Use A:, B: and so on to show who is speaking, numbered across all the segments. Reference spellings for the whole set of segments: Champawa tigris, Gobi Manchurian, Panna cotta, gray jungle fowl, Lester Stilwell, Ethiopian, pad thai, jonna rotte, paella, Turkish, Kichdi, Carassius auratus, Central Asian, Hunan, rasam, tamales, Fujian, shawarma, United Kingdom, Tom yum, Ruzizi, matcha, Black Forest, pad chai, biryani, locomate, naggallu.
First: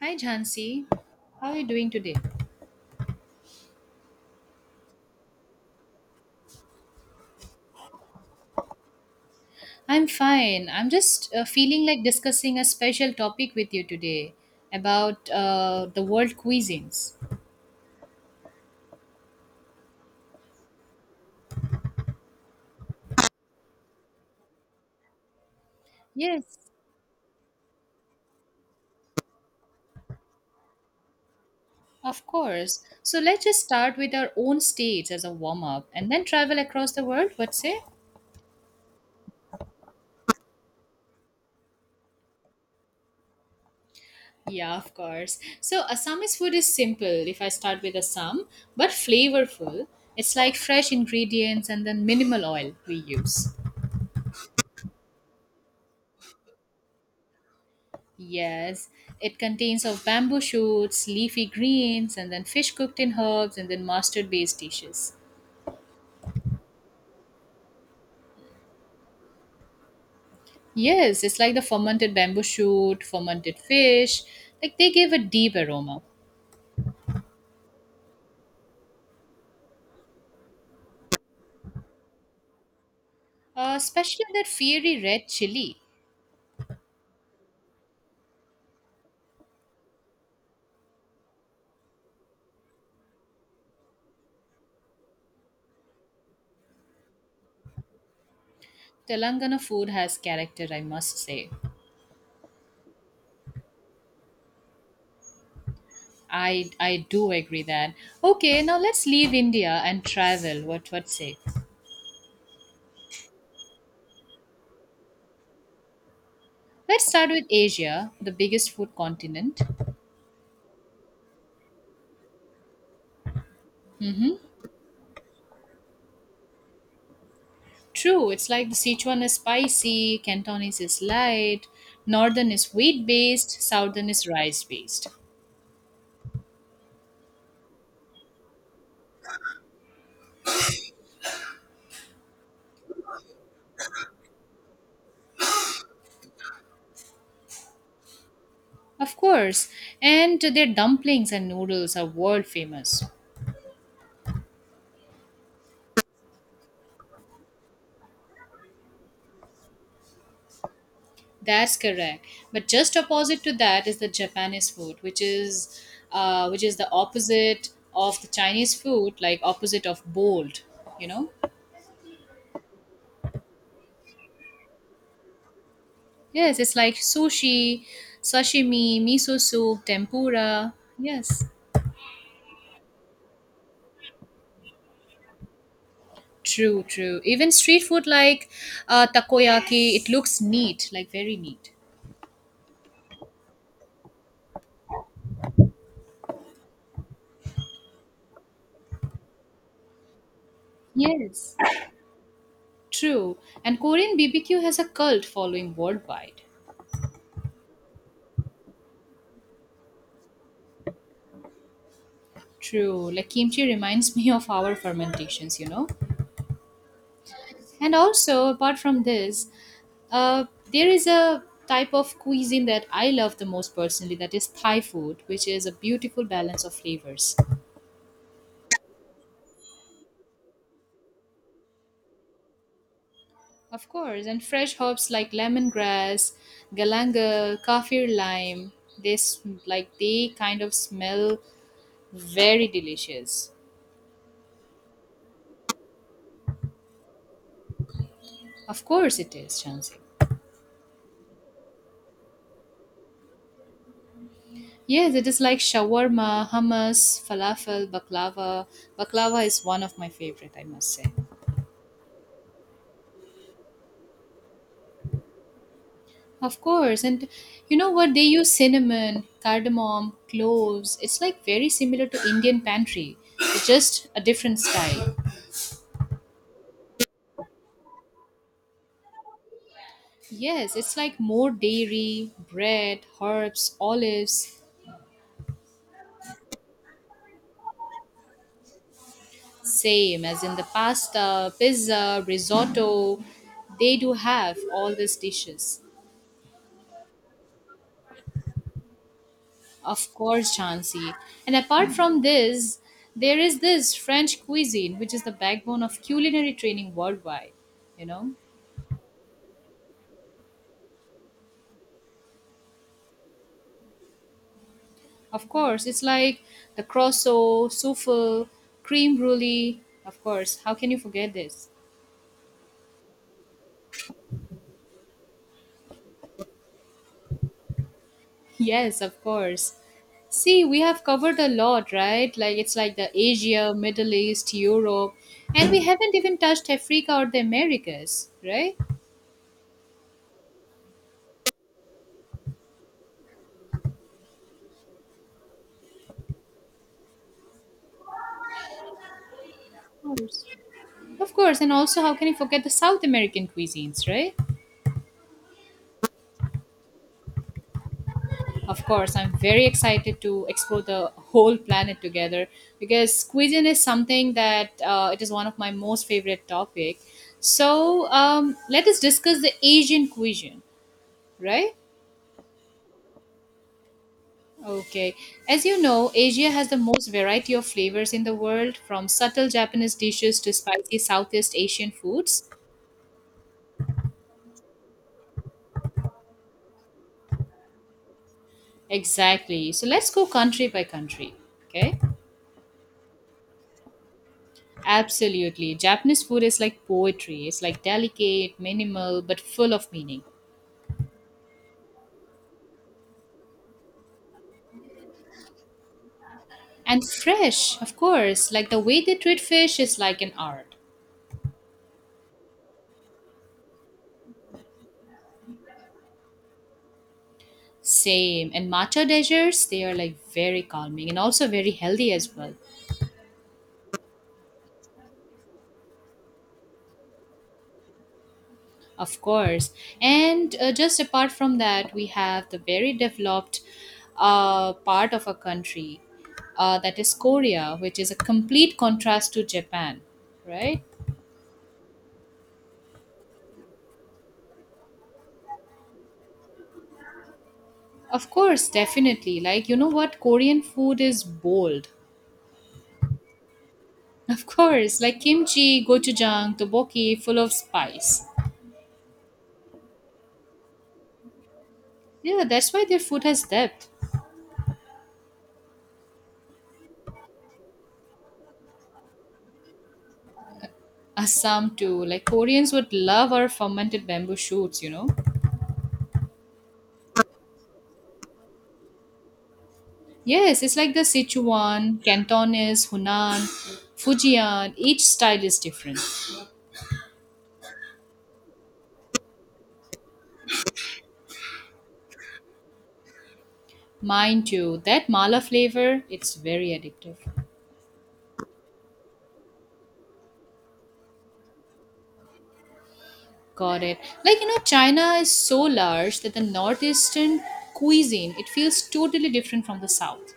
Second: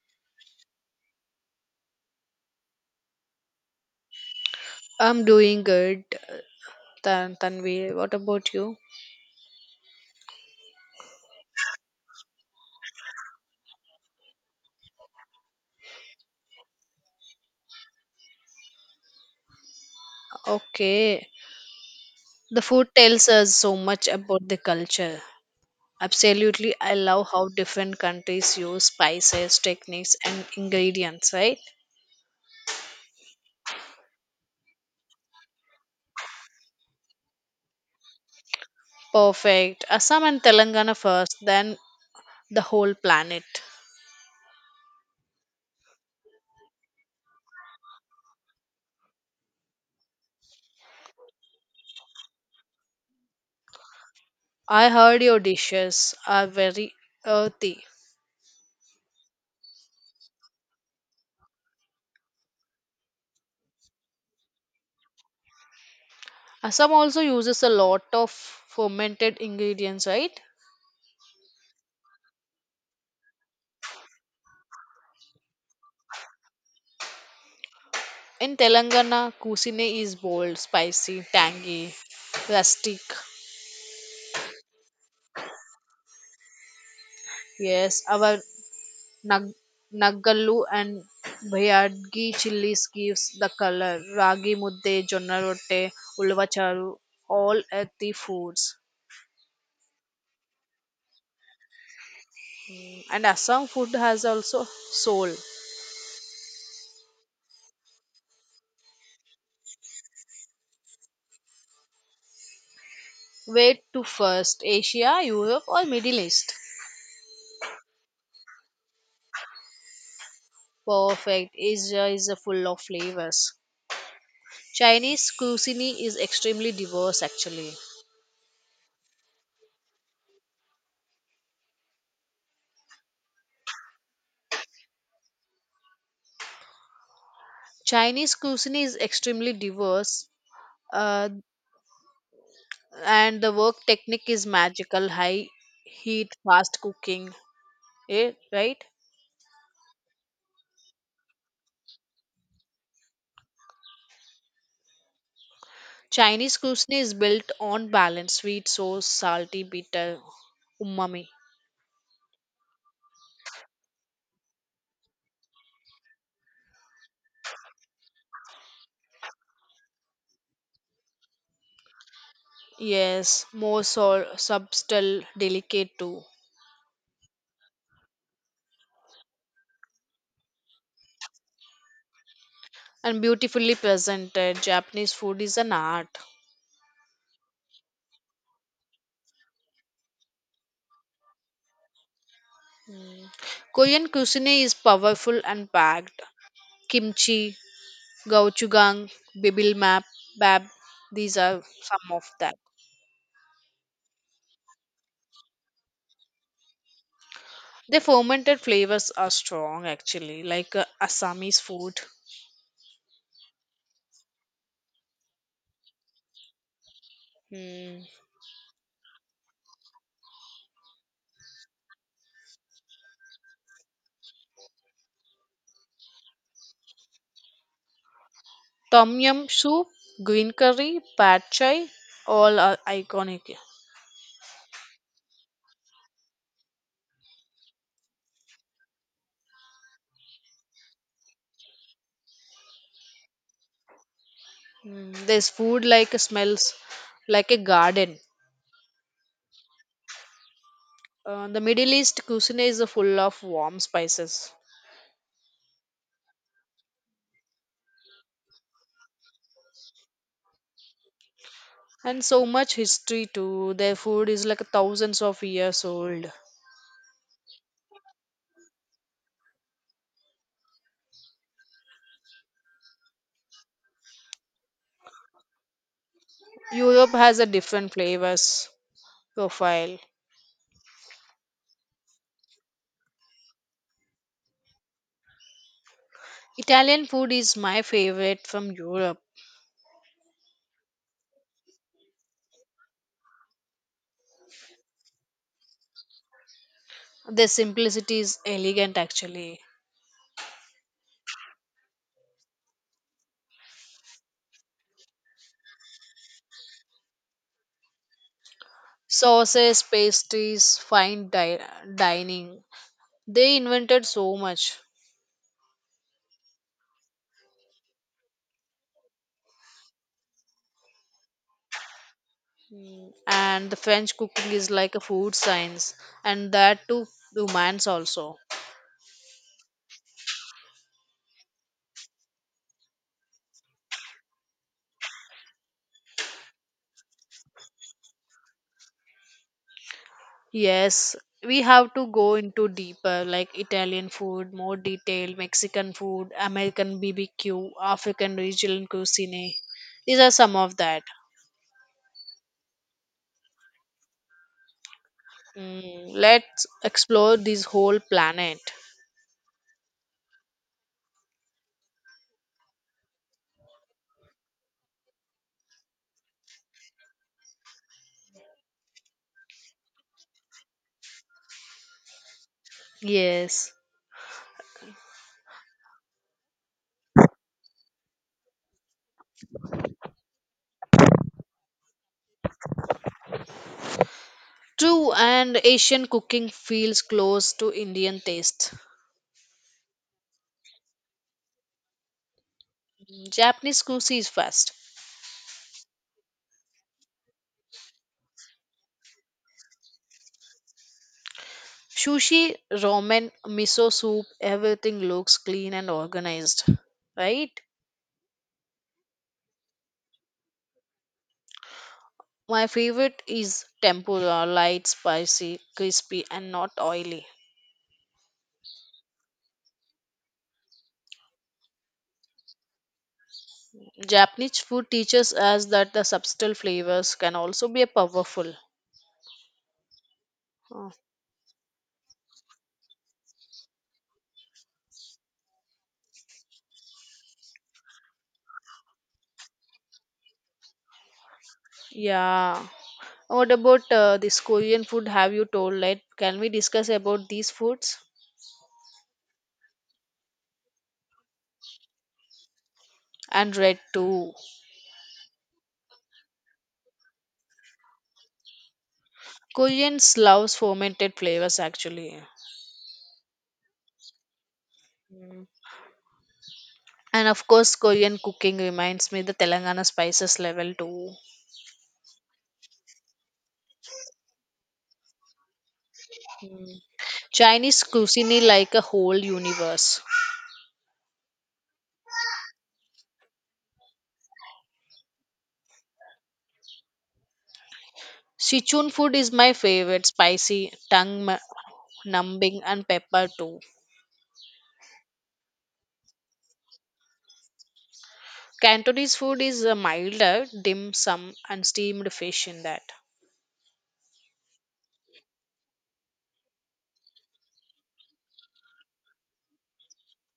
A: Hi, Jhansi. How are you doing today?
B: I'm doing good, Tanvi. What about you?
A: I'm fine. I'm just feeling like discussing a special topic with you today about the world cuisines.
B: Okay. The food tells us so much about the culture.
A: Yes,
B: Absolutely, I love how different countries use spices, techniques, and ingredients, right?
A: of course. So let's just start with our own states as a warm up and then travel across the world. What say?
B: Perfect. Assam and Telangana first, then the whole planet.
A: Yeah, of course. So Assamese food is simple if I start with Assam, but flavorful. It's like fresh ingredients and then minimal oil we use.
B: I heard your dishes are very earthy.
A: Yes, it contains of bamboo shoots, leafy greens, and then fish cooked in herbs, and then mustard based dishes.
B: Assam also uses a lot of fermented ingredients, right?
A: Yes, it's like the fermented bamboo shoot, fermented fish. Like they give a deep aroma.
B: In Telangana, cuisine is bold, spicy, tangy, rustic.
A: Especially that fiery red chili.
B: Yes, our nag- naggallu and bhayadgi chilies gives the color. Ragi mudde, jonna rotte, ulva charu, all earthy foods.
A: Telangana food has character, I must say.
B: And Assam food has also soul.
A: I do agree that. Okay, now let's leave India and travel. What say?
B: Where to first? Asia, Europe, or Middle East?
A: Let's start with Asia, the biggest food continent.
B: Perfect. Asia is full of flavors. Chinese cuisine is extremely diverse actually.
A: True, it's like the Sichuan is spicy, Cantonese is light, Northern is wheat based, Southern is rice based.
B: Chinese cuisine is extremely diverse, uh, and the work technique is magical, high heat, fast cooking. Eh, right?
A: Of course, and their dumplings and noodles are world famous.
B: Chinese cuisine is built on balance, sweet, sour, salty, bitter, umami.
A: That's correct. But just opposite to that is the Japanese food, which is the opposite of the Chinese food, like opposite of bold, you know?
B: Yes, more subtle, delicate too,
A: Yes, it's like sushi, sashimi, miso soup, tempura. Yes.
B: and beautifully presented. Japanese food is an art.
A: True, true. Even street food like takoyaki, it looks neat, like very neat.
B: Korean cuisine is powerful and packed. Kimchi, gauchugang, Bibil Map, bab, these
A: Yes.
B: are some of that.
A: True. And Korean BBQ has a cult following worldwide.
B: The fermented flavors are strong actually, like Assamese food.
A: True. Like kimchi reminds me of our fermentations, you know? And
B: Hmm.
A: also, apart from this, uh, there is a type of cuisine that I love the most personally that is Thai food, which is a beautiful balance of flavors.
B: Tom yum soup, green curry, pad chai, all are iconic.
A: Of course, and fresh herbs like lemongrass, galangal, kaffir lime, like they kind of smell very delicious.
B: Mm, there's food like smells like a garden.
A: Of course it is, Shansi.
B: The Middle East cuisine is full of warm spices
A: Yes, it is like shawarma, hummus, falafel, baklava. Baklava is one of my favorite, I must say.
B: and so much history too. Their food is like thousands of years old.
A: Of course, and you know what? They use cinnamon, cardamom, cloves. It's like very similar to Indian pantry. It's just a different style.
B: Europe has a different flavors profile.
A: Yes, it's like more dairy, bread, herbs, olives,
B: Italian food is my favorite from Europe.
A: same as in the pasta, pizza, risotto. They do have all these dishes.
B: Their simplicity is elegant actually.
A: Of course, Chansi. And apart from this, there is this French cuisine, which is the backbone of culinary training worldwide. You know,
B: Sauces, pastries, dining. They invented so much.
A: of course, it's like the croissant, souffle, cream brulee. Of course, how can you forget this?
B: And the French cooking is like a food science, and that too romance also.
A: Yes, of course. See, we have covered a lot, right? Like it's like the Asia, Middle East, Europe, and we haven't even touched Africa or the Americas, right?
B: Yes, we have to go into deeper like Italian food, more detailed Mexican food, American BBQ, African regional cuisine. These are some of that.
A: Of course, and also how can you forget the South American cuisines, right?
B: Mm, let's explore this whole planet.
A: Of course, I'm very excited to explore the whole planet together because cuisine is something that it is one of my most favorite topic. So let us discuss the Asian cuisine, right?
B: Yes.
A: Okay. As you know, Asia has the most variety of flavors in the world, from subtle Japanese dishes to spicy Southeast Asian foods.
B: True, and Asian cooking feels close to Indian taste.
A: Exactly. So let's go country by country. Okay.
B: Mm, Japanese cuisine is fast.
A: Absolutely. Japanese food is like poetry. It's like delicate, minimal, but full of meaning.
B: Sushi, ramen, miso soup, everything looks clean and organized,
A: And
B: right?
A: fresh, of course. Like the way they treat fish is like an art.
B: My favorite is tempura, light, spicy, crispy, and not oily.
A: Same. And matcha desserts, they are like very calming and also very healthy as well.
B: Japanese food teaches us that the subtle flavors can also be powerful.
A: Of course. And
B: Oh,
A: just apart from that, we have the very developed part of a country, that is Korea, which is a complete contrast to Japan, right?
B: yeah. What about this Korean food? Have you told? Like, can we discuss about these foods
A: Of course, definitely. Like, you know what? Korean food is bold.
B: and red too?
A: Of course, like kimchi, gochujang, tteokbokki, full of spice.
B: Koreans loves fermented flavors actually,
A: Yeah, that's why their food has depth.
B: and of course, Korean cooking reminds me the Telangana spices level too.
A: Assam too. Like Koreans would love our fermented bamboo shoots, you know.
B: Chinese cuisine like a whole universe.
A: Yes, it's like the Sichuan, Cantonese, Hunan, Fujian. Each style is different.
B: Sichuan food is my favorite, spicy, numbing, and pepper too.
A: Mind you, that mala flavor, it's very addictive.
B: Cantonese food is milder, dim sum, and steamed fish in that.
A: Got it. Like you know, China is so large that the northeastern cuisine it feels totally different from the south.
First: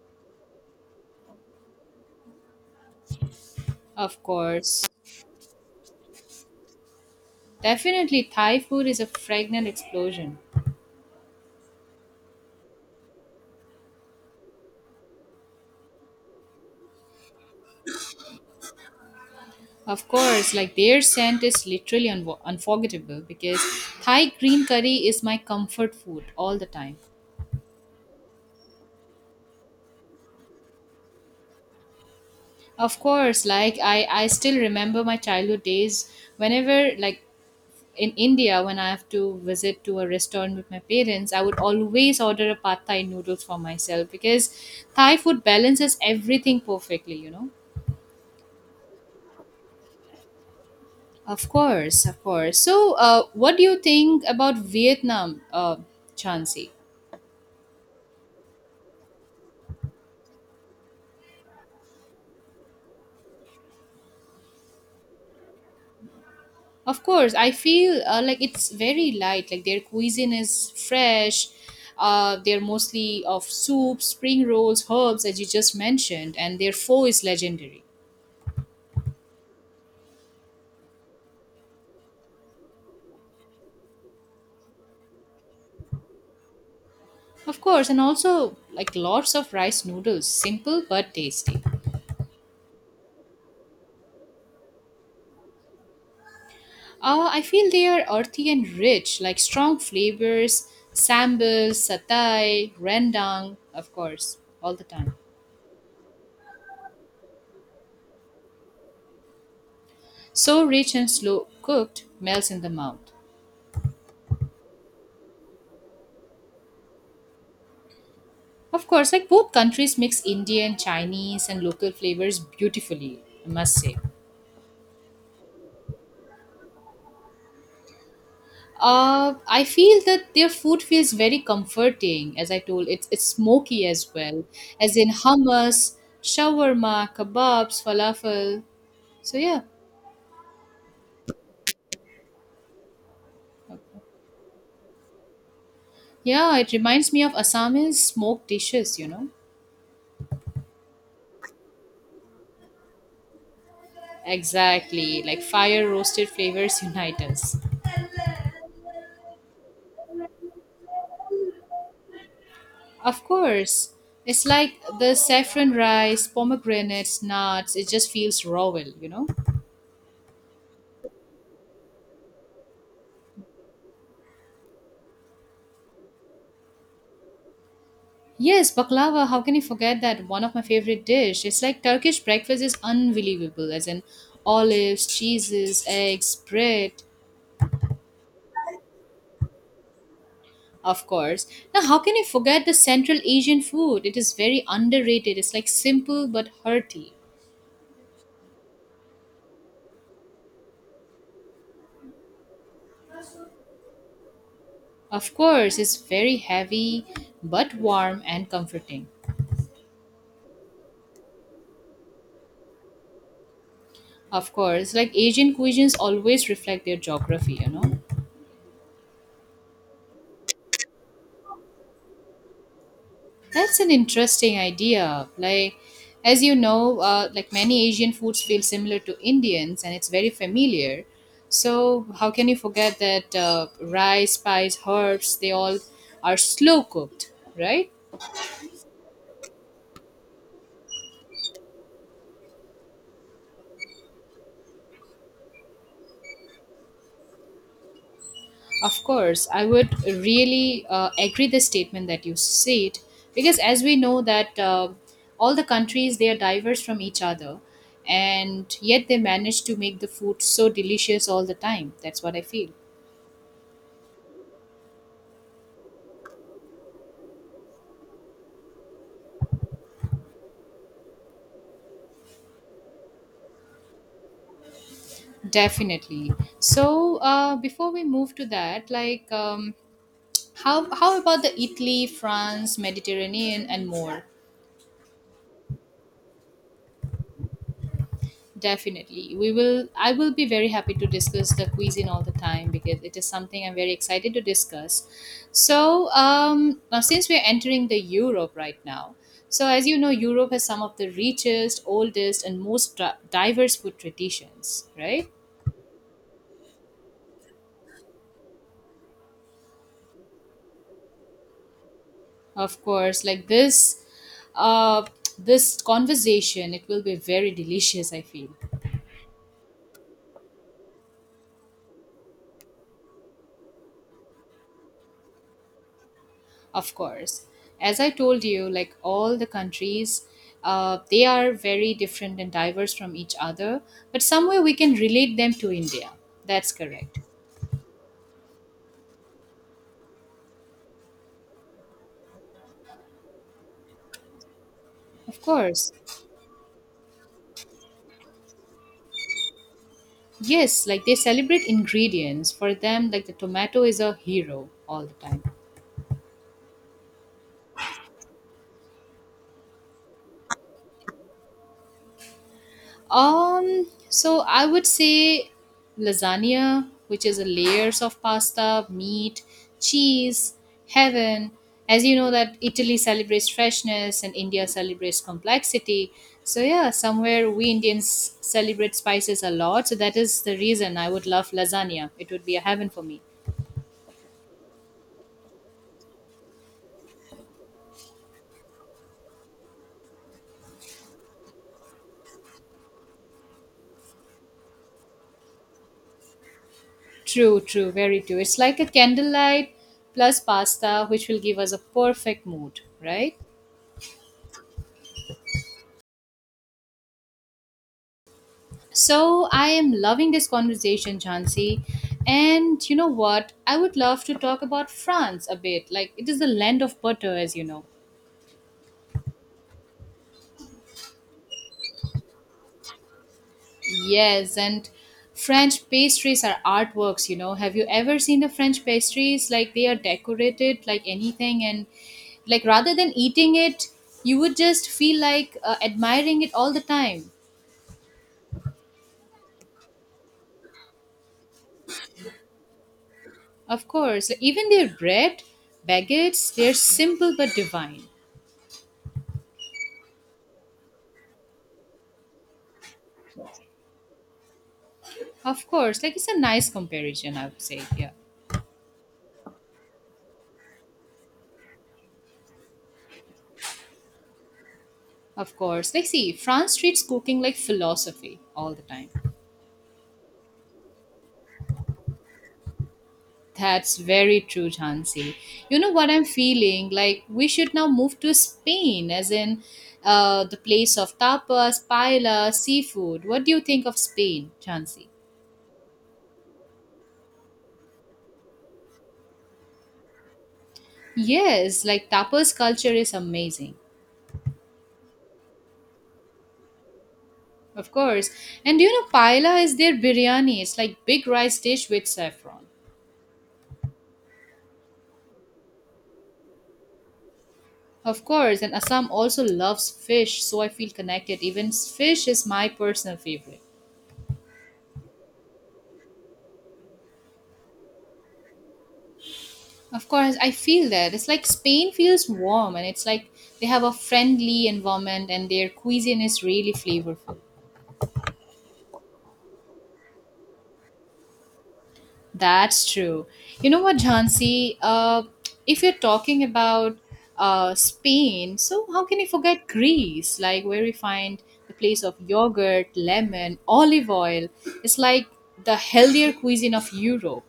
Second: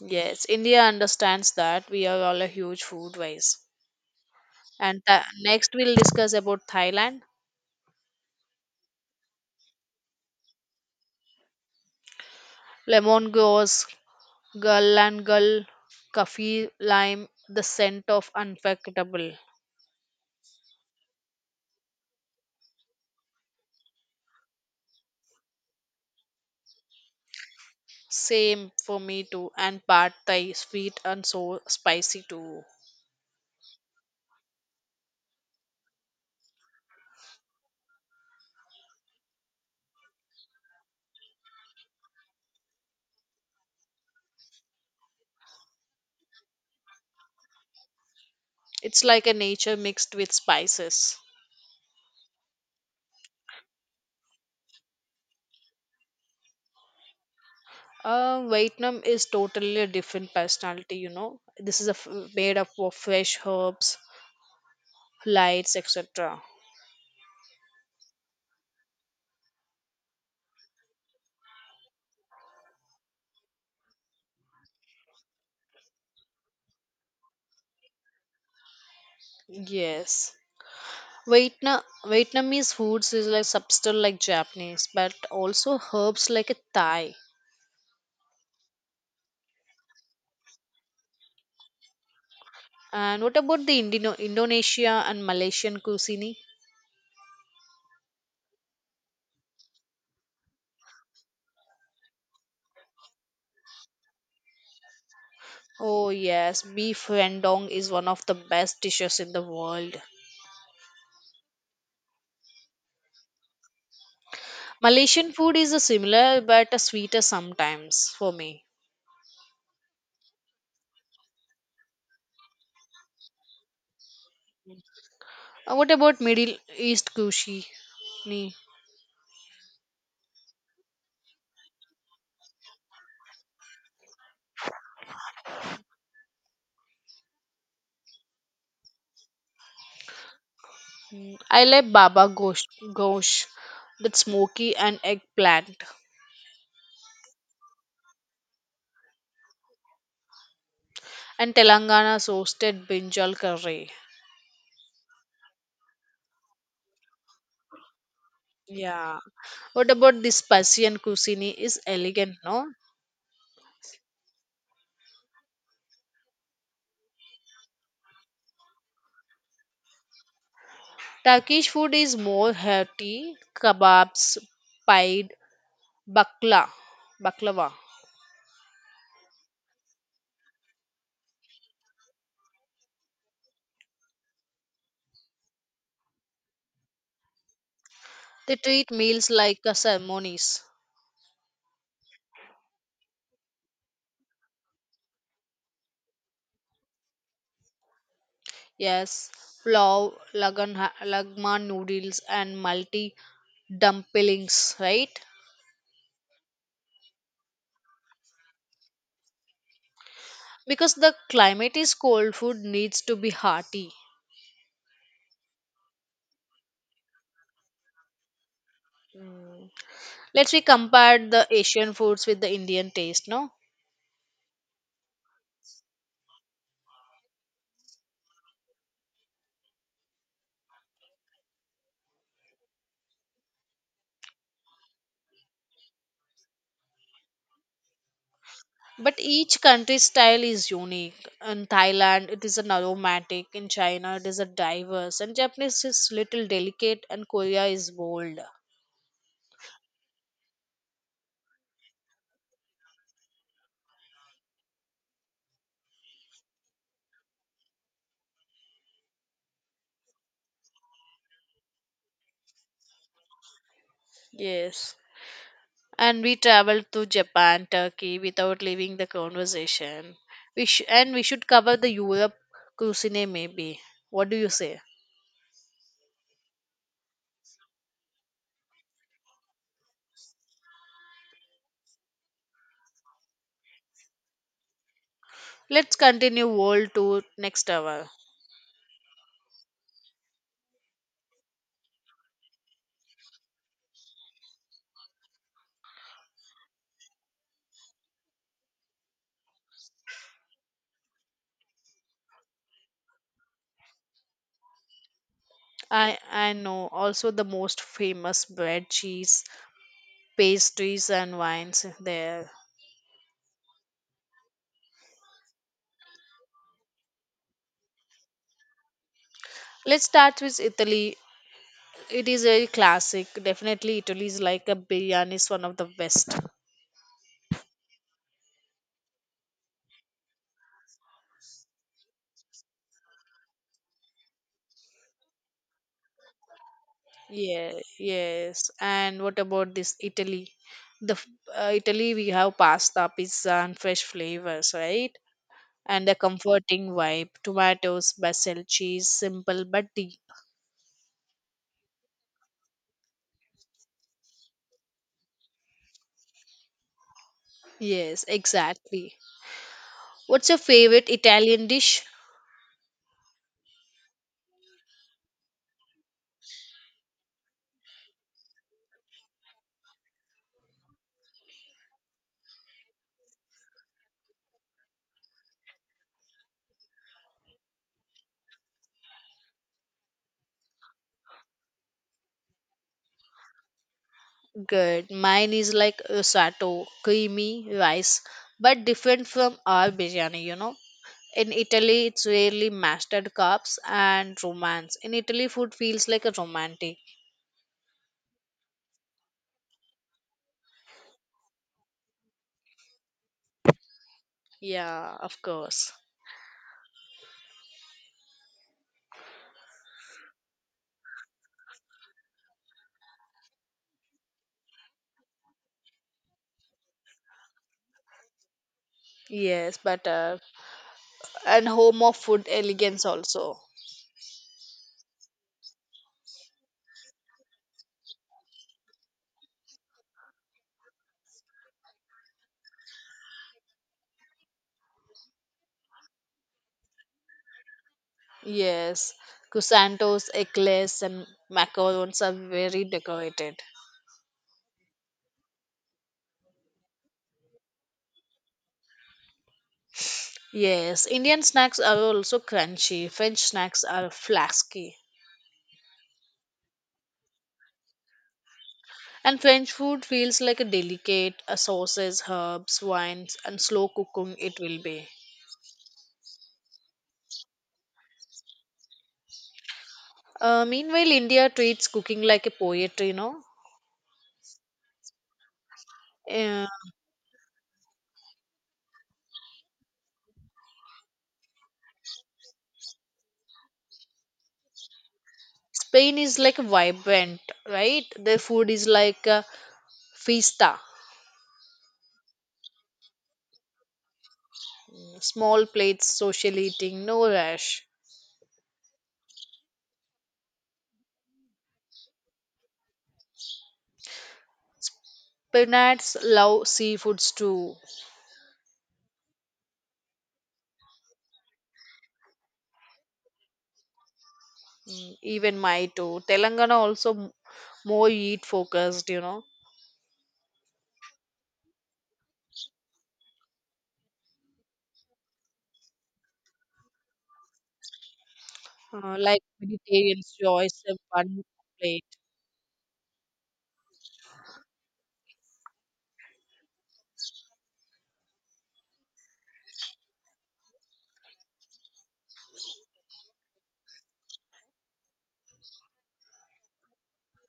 B: Yes, India understands that we are all a huge food waste.
A: Of course,
B: And next we'll discuss about Thailand.
A: definitely Thai food is a fragrant explosion.
B: Lemon goes, gull coffee, lime, the scent of unforgettable.
A: Of course, like their scent is literally unwo unforgettable because Thai green curry is my comfort food all the time.
B: Same for me too. And pad thai, sweet and so spicy too.
A: Of course, like I still remember my childhood days. Whenever, like in India, when I have to visit to a restaurant with my parents, I would always order a pad thai noodles for myself because Thai food balances everything perfectly, you know.
B: It's like a nature mixed with spices.
A: Of course, of course. So, what do you think about Vietnam, Chansey?
B: Vietnam is totally a different personality, you know. This is a made up of fresh herbs, lights, etc.
A: Of course, I feel like it's very light. Like their cuisine is fresh. They're mostly of soup, spring rolls, herbs, as you just mentioned, and their pho is legendary.
B: Yes. Vietnamese foods is like substance like Japanese, but also herbs like a Thai.
A: Of course, and also like lots of rice noodles, simple but tasty.
B: And what about the Indonesia and Malaysian cuisine?
A: I feel they are earthy and rich, like strong flavors, sambal, satay, rendang, of course, all the time.
B: Oh yes, beef rendang is one of the best dishes in the world.
A: So rich and slow cooked, melts in the mouth.
B: Malaysian food is a similar but a sweeter sometimes for me.
A: Of course, like both countries mix Indian, Chinese, and local flavors beautifully, I must say.
B: What about Middle East cuisine? Mm,
A: I feel that their food feels very comforting, as I told. It's smoky as well, as in hummus, shawarma, kebabs, falafel. So yeah,
B: I like Baba gosh that's smoky and eggplant,
A: yeah, it reminds me of Assamese smoked dishes. You know,
B: and Telangana's roasted brinjal curry.
A: exactly like fire roasted flavors unite us.
B: Yeah. What about this Persian cuisine is elegant, no?
A: Of course. It's like the saffron rice, pomegranates, nuts. It just feels raw, well, you know?
B: Turkish food is more hearty, kebabs, pied, bakla, baklava.
A: Yes, baklava. How can you forget that? One of my favorite dish. It's like Turkish breakfast is unbelievable, as in olives, cheeses, eggs, bread,
B: They treat meals like a ceremonies.
A: of course. Now, how can you forget the Central Asian food? It is very underrated. It's like simple but hearty.
B: Yes, plow, lagan, lagma noodles, and multi dumplings, right?
A: Of course, it's very heavy but warm and comforting.
B: Because the climate is cold, food needs to be hearty.
A: Of course, like Asian cuisines always reflect their geography, you know.
B: Let's we compare the Asian foods with the Indian taste, no?
A: That's an interesting idea. Like, as you know, like many Asian foods feel similar to Indians and it's very familiar. So, how can you forget that rice, spice, herbs, they all are slow cooked, right?
B: But each country's style is unique. In Thailand, it is an aromatic. In China, it is a diverse. And Japanese is little delicate, and Korea is bold.
A: Of course, I would really agree the statement that you said because as we know that all the countries they are diverse from each other and yet they manage to make the food so delicious all the time. That's what I feel.
B: Yes. And we traveled to Japan, Turkey without leaving the conversation. And we should cover the Europe cuisine maybe. What do you say?
A: Definitely. So before we move to that, like how about the Italy, France, Mediterranean, and more?
B: Let's continue world tour next hour.
A: Definitely. We will I will be very happy to discuss the cuisine all the time because it is something I'm very excited to discuss. So, now since we're entering the Europe right now. So, as you know, Europe has some of the richest, oldest and most diverse food traditions, right?
B: I know also the most famous bread, cheese, pastries and wines there.
A: Of course, like uh this conversation, it will be very delicious, I feel.
B: Let's start with Italy. It is a classic. Definitely, Italy is like a biryani is one of the best.
A: Of course. As I told you, like all the countries, they are very different and diverse from each other, but somewhere we can relate them to India. That's correct.
B: Yeah, yes. And what about this Italy? The f- Italy we have pasta, pizza, and fresh flavors, right?
A: Of course.
B: And a comforting vibe. Tomatoes, basil, cheese, simple but deep.
A: Yes, like they celebrate ingredients. For them, like the tomato is a hero all the time.
B: Yes, exactly. What's your favorite Italian dish?
A: So I would say lasagna, which is a layers of pasta, meat, cheese, heaven. As you know that Italy celebrates freshness and India celebrates complexity. So yeah, somewhere we Indians celebrate spices a lot. So that is the reason I would love lasagna. It would be a heaven for me.
B: Good. Mine is like a sato, creamy rice, but different from our biryani, you know. In Italy, it's really mashed cups and romance. In Italy, food feels like a romantic.
A: True, true, very true. It's like a candlelight plus pasta, which will give us a perfect mood, right?
B: Yeah, of course.
A: So I am loving this conversation, Chansey. And you know what? I would love to talk about France a bit. Like it is the land of butter, as you know.
B: Yes, but and home of food elegance also.
A: Yes, and French pastries are artworks, you know. Have you ever seen the French pastries? Like they are decorated like anything and like rather than eating it, you would just feel like admiring it all the time.
B: Yes, croissants, eclairs, and macarons are very decorated.
A: Of course, even their bread, baguettes, they're simple but divine.
B: Yes, Indian snacks are also crunchy. French snacks are flasky.
A: Of course, like it's a nice comparison, I would say. Yeah,
B: And French food feels like a delicate sauces, herbs, wines, and slow cooking it will be.
A: of course. Like, see, France treats cooking like philosophy all the time.
B: Meanwhile, India treats cooking like a poetry, you know.
A: That's very true, Jansi. You know what I'm
B: Uh,
A: feeling? Like, we should now move to Spain, as in the place of tapas, paella, seafood. What do you think of Spain, Jansi?
B: Spain is like vibrant, right? Their food is like a fiesta,
A: Yes, like tapas culture is amazing.
B: small plates, social eating, no rush.
A: Of course. And do you know, paella is their biryani. It's like big rice dish with saffron.
B: Penates love seafoods too,
A: Of course, and Assam also loves fish, so I feel connected. Even fish is my personal favorite.
B: mm, even my too. Telangana also more eat focused, you know,
A: Of course, I feel that. It's like Spain feels warm, and it's like they have a friendly environment, and their cuisine is really flavorful.
B: like vegetarians choice a one plate.
A: That's true. You know what, Jhansi? If you're talking about Spain, so how can you forget Greece? Like where we find the place of yogurt, lemon, olive oil. It's like the healthier cuisine of Europe.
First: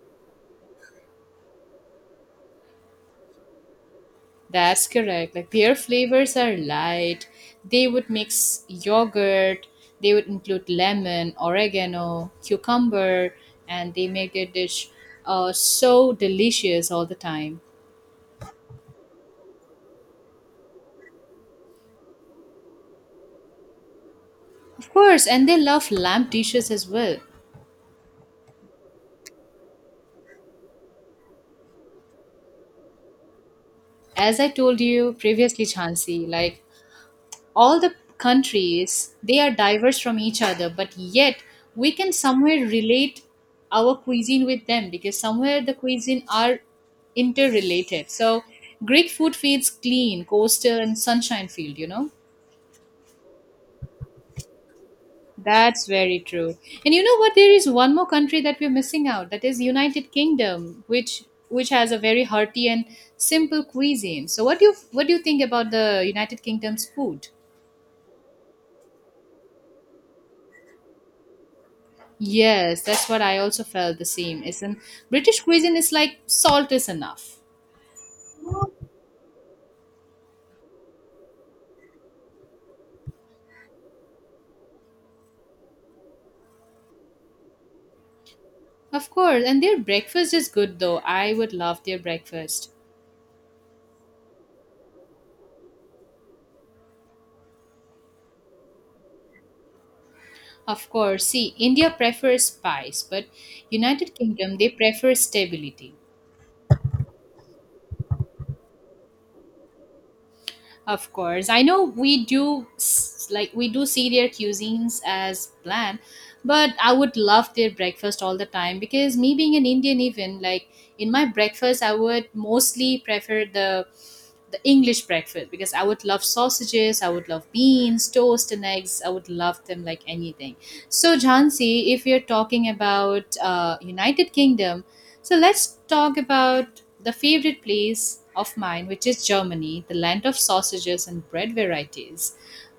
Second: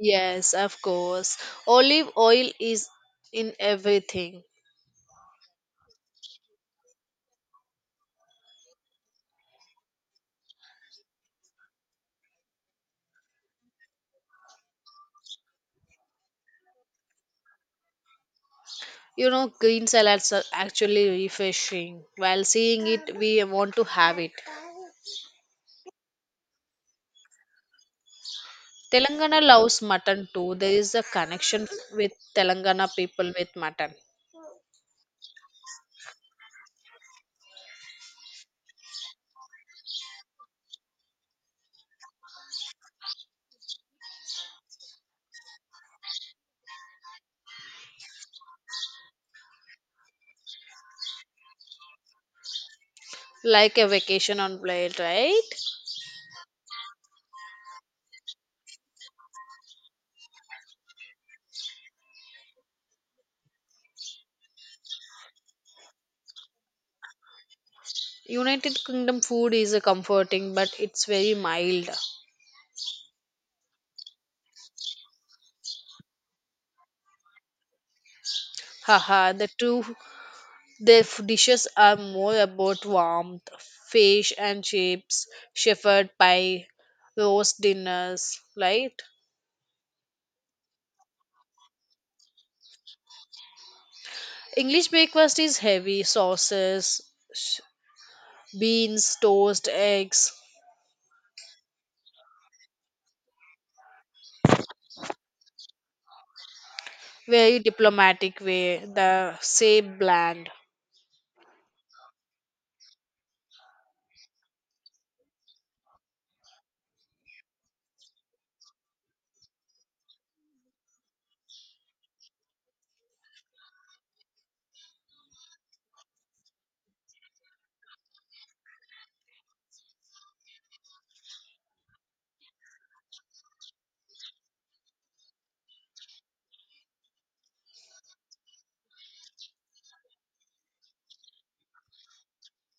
B: Yes, of course. Olive oil is in everything.
A: That's correct. Like their flavors are light. They would mix yogurt, they would include lemon, oregano, cucumber, and they make their dish so delicious all the time.
B: You know, green salads are actually refreshing. While seeing it, we want to have it.
A: Of course, and they love lamb dishes as well.
B: Telangana loves mutton too. There is a connection with Telangana people with mutton.
A: As I told you previously, Chansi, like all the countries they are diverse from each other, but yet we can somewhere relate our cuisine with them because somewhere the cuisine are interrelated. So Greek food feeds clean coastal and sunshine field,
B: Like a vacation on plate, right?
A: that's very true. And you know what, there is one more country that we're missing out, that is United Kingdom, which has a very hearty and simple cuisine. So what do you think about the United Kingdom's food?
B: United Kingdom food is a comforting, but it's very mild.
A: Yes, that's what I also felt the same. It's an British cuisine is like salt is enough.
B: Haha, the two. Their dishes are more about warmth, fish and chips, shepherd pie, roast dinners, right?
A: Of course, and their breakfast is good though. I would love their breakfast.
B: English breakfast is heavy sauces, sh- beans, toast, eggs,
A: Of course, see, India prefers spice, but United Kingdom they prefer stability.
B: very diplomatic way, the same bland.
A: Of course, I know like we do see their cuisines as bland, but I would love their breakfast all the time because me being an Indian, even like in my breakfast, I would mostly prefer the English breakfast because I would love sausages, I would love beans, toast, and eggs. I would love them like anything. So, Jhansi, if you're talking about United Kingdom, so let's talk about the favorite place of mine, which is Germany, the land of sausages and bread varieties.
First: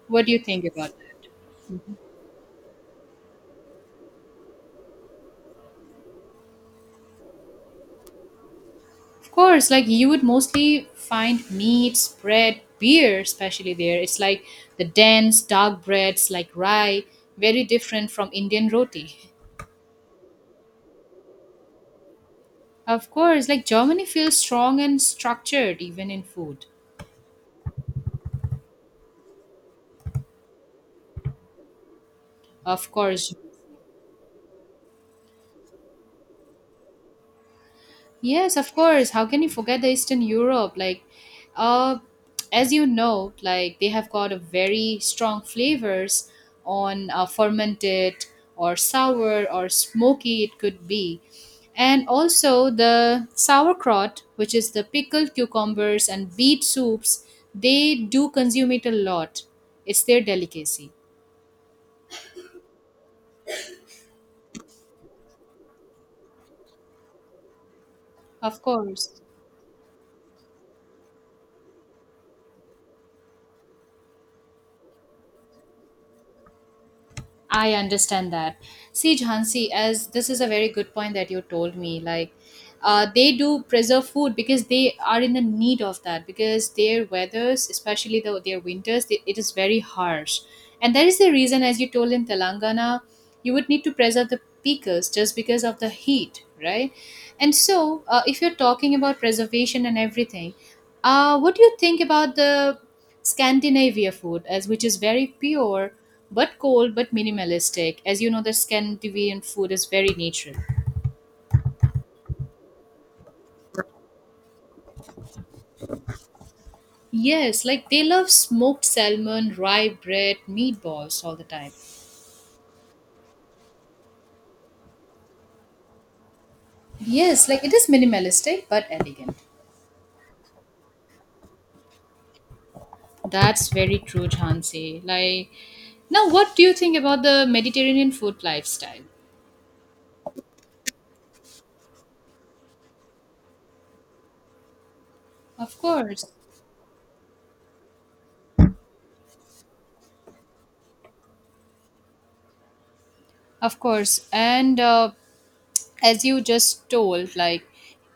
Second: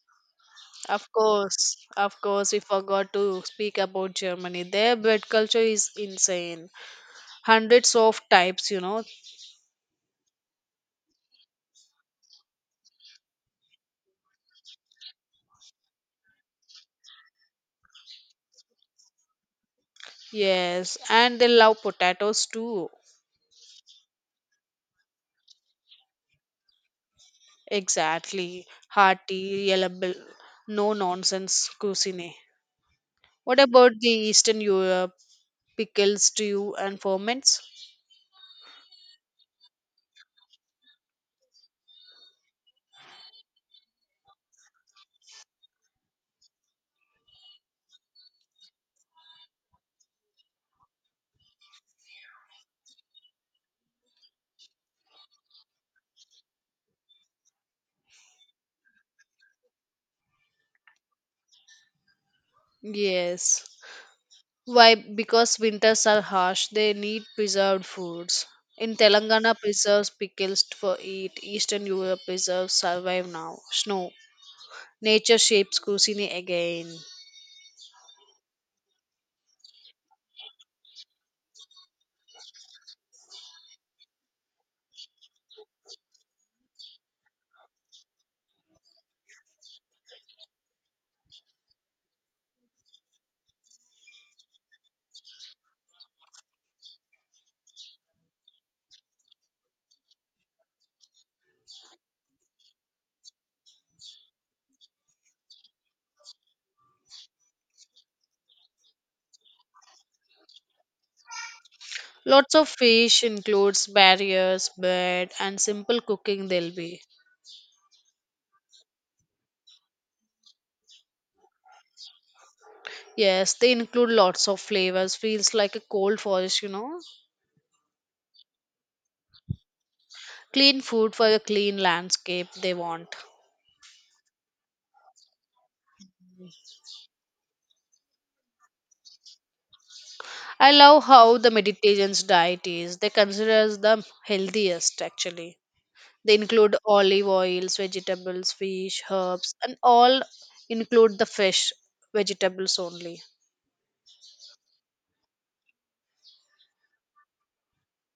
A: What do you think about that?
B: Of course, we forgot to speak about Germany. Their bread culture is insane. Hundreds of types, you know.
A: Of course, like you would mostly find meats, bread, beer, especially there. It's like the dense, dark breads like rye, very different from Indian roti.
B: Yes, and they love potatoes too.
A: Of course, like Germany feels strong and structured even in food.
B: Exactly. Hearty, reliable, no nonsense cuisine.
A: Of course.
B: What about the Eastern Europe? Pickles, stew, and ferments?
A: Yes, of course. How can you forget the Eastern Europe? Uh, as you know, like they have got a very strong flavors on fermented or sour or smoky it could be. And also the sauerkraut, which is the pickled cucumbers and beet soups, they do consume it a lot. It's their delicacy.
B: Yes. Why? Because winters are harsh, they need preserved foods.
A: Of
B: In
A: course.
B: Telangana, preserves pickles for eat. Eastern Europe preserves survive now. Snow. Nature shapes cuisine again.
A: I understand that. See, Jhansi, as this is a very good point that you told me, like they do preserve food because they are in the need of that because their weathers, especially their winters, it is very harsh. And that is the reason, as you told in Telangana, you would need to preserve the pickles just because of the heat, right? And so, if you're talking about preservation and everything, what do you think about the Scandinavia food, as which is very pure? But cold but minimalistic. As you know, the Scandinavian food is very natural.
B: Lots of fish includes barriers, bread, and simple cooking they'll be.
A: Yes, like they love smoked salmon, rye bread, meatballs all the time.
B: Yes, they include lots of flavors. Feels like a cold forest, you know.
A: Yes, like it is minimalistic but elegant.
B: Clean food for a clean landscape they want.
A: That's very true, Chansey. Like now what do you think about the Mediterranean food lifestyle?
B: I love how the Mediterranean's diet is. They consider as the healthiest actually.
A: Of course.
B: They include olive oils, vegetables, fish, herbs, and all include the fish, vegetables only.
A: Of course, and as you just told, like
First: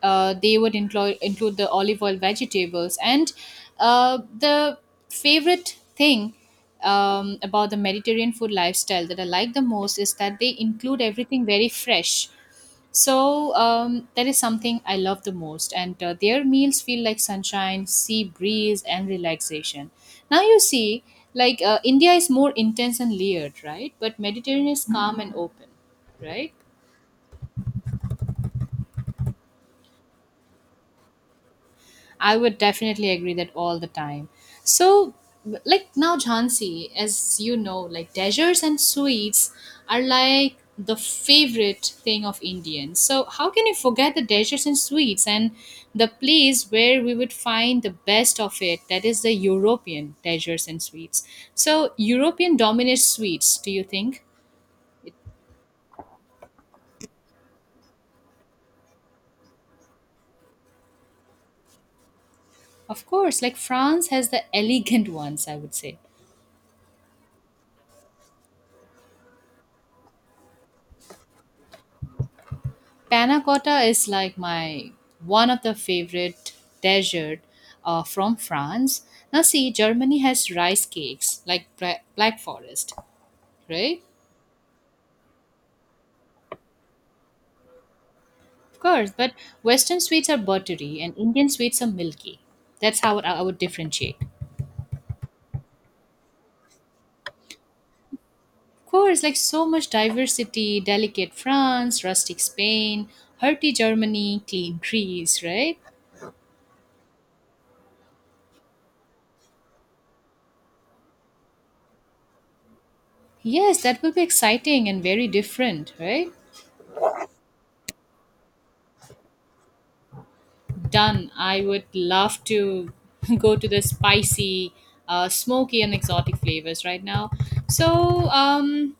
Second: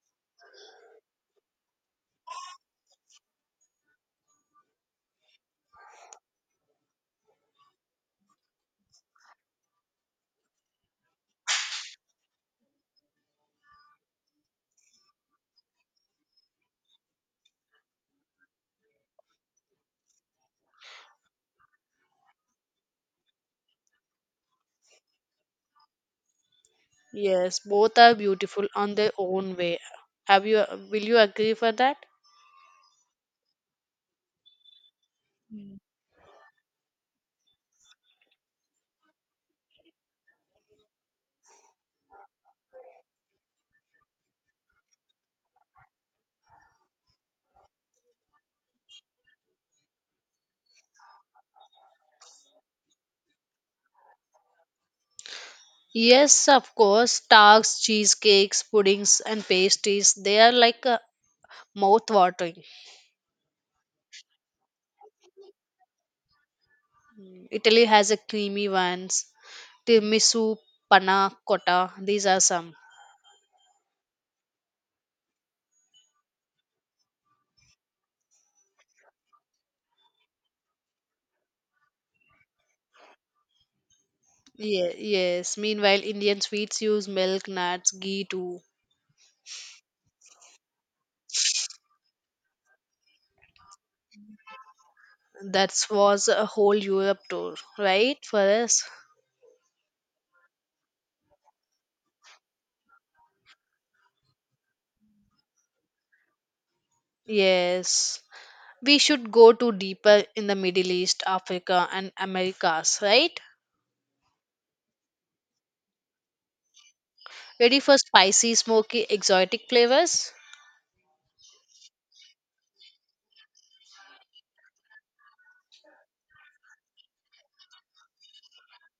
A: they would include the olive oil, vegetables, and the favorite thing about the Mediterranean food lifestyle that I like the most is that they include everything very fresh. So that is something I love the most, and their meals feel like sunshine, sea breeze, and relaxation. Now you see, like India is more intense and layered, right? But Mediterranean is calm and open, right?
B: Yes, both are beautiful on their own way. Have you will you agree for that?
A: I would definitely agree that all the time. So, like now, Jhansi, as you know, like desserts and sweets are like the favorite thing of Indians. So how can you forget the desserts and sweets and the place where we would find the best of it? That is the European desserts and sweets. So European dominates sweets, do you think?
B: Yes, of course, tarts, cheesecakes, puddings, and pastries, they are like mouth-watering.
A: Of course, like France has the elegant ones, I would say.
B: Italy has a creamy ones, tiramisu, panna cotta, these are some.
A: Panna cotta is like my one of the favorite dessert from France. Now see, Germany has rice cakes like Black Forest, right?
B: Yeah, yes. Meanwhile, Indian sweets use milk, nuts, ghee too.
A: Of course, but Western sweets are buttery and Indian sweets are milky. That's how I would differentiate. Of
B: That was a whole Europe tour, right, for us?
A: course, like so much diversity, delicate France, rustic Spain, hearty Germany, clean Greece, right?
B: Yes. We should go to deeper in the Middle East, Africa, and Americas, right?
A: Yes, that will be exciting and very different, right?
B: Ready for spicy, smoky, exotic flavors?
A: Done. I would love to go to the spicy, smoky, and exotic flavors right now. So,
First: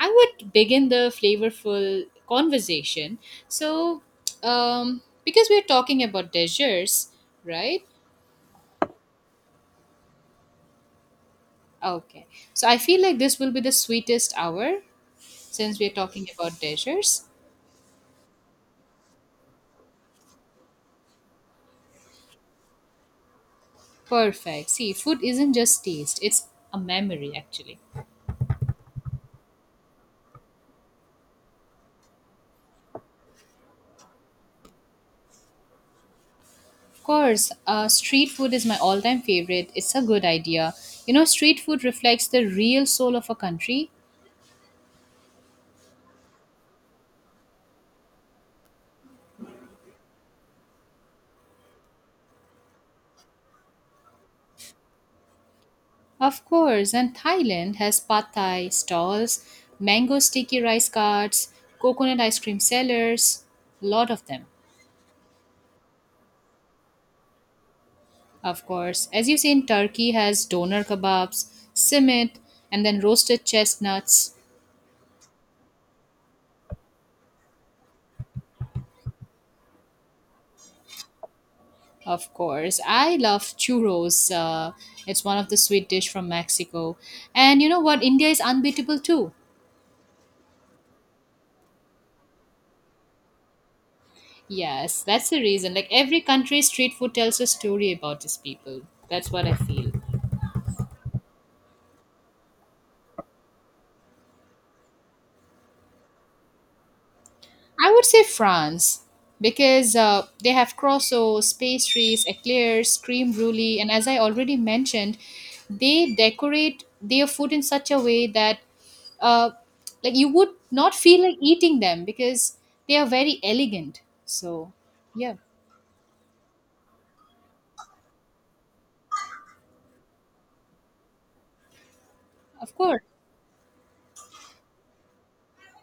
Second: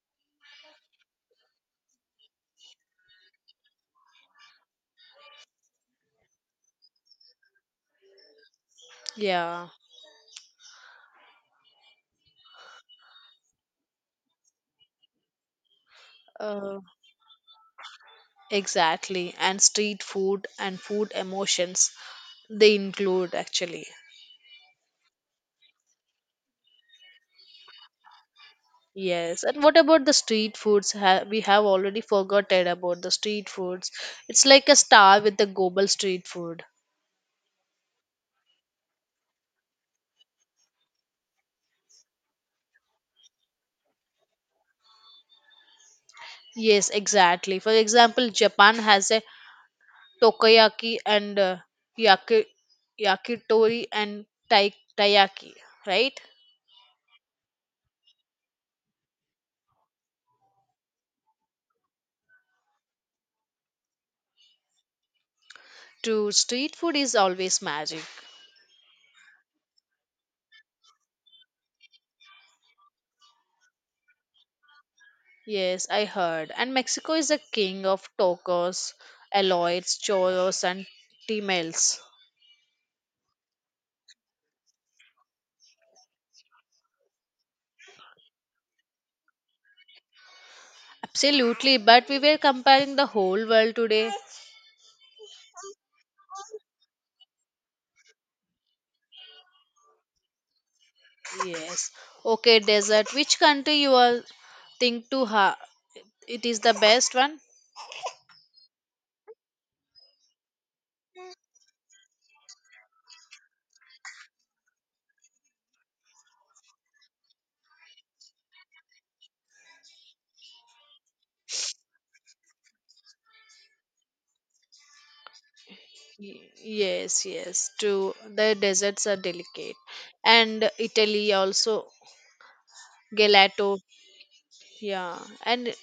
A: I would begin the flavorful conversation. So, because we're talking about desserts, right?
B: Yeah,
A: Okay. So I feel like this will be the sweetest hour since we're talking about
B: uh,
A: desserts.
B: exactly. And street food and food emotions, they include actually.
A: Perfect. See, food isn't just taste, it's a memory, actually.
B: Yes. And what about the street foods? We have already forgotten about the street foods. It's like a star with the global street food.
A: Of course, street food is my all time favorite. It's a good idea. You know, street food reflects the real soul of a country.
B: Yes, exactly. For example, Japan has a tokoyaki and yaki- yakitori and taiyaki, right?
A: Of course, and Thailand has pad thai stalls, mango sticky rice carts, coconut ice cream sellers, a lot of them.
B: To street food is always magic.
A: Of course, as you see in Turkey has doner kebabs, simit, and then roasted chestnuts.
B: Yes, I heard. And Mexico is a king of tacos, aloys, choros, and tamales.
A: Of course, I love churros. It's one of the sweet dish from Mexico. And you know what? India is unbeatable too.
B: Absolutely, but we were comparing the whole world today.
A: Yes, that's the reason. Like every country's street food tells a story about its people. That's what I feel.
B: Yes. Okay, desert. Which country you all think to ha? It is the best one.
A: I would say France because they have croissants, pastries, eclairs, cream brulee, and as I already mentioned, they decorate their food in such a way that uh, like you would not feel like eating them because they are very elegant. So yeah,
B: Yes, yes. To the deserts are delicate, and Italy also
A: of course.
B: gelato. Yeah, and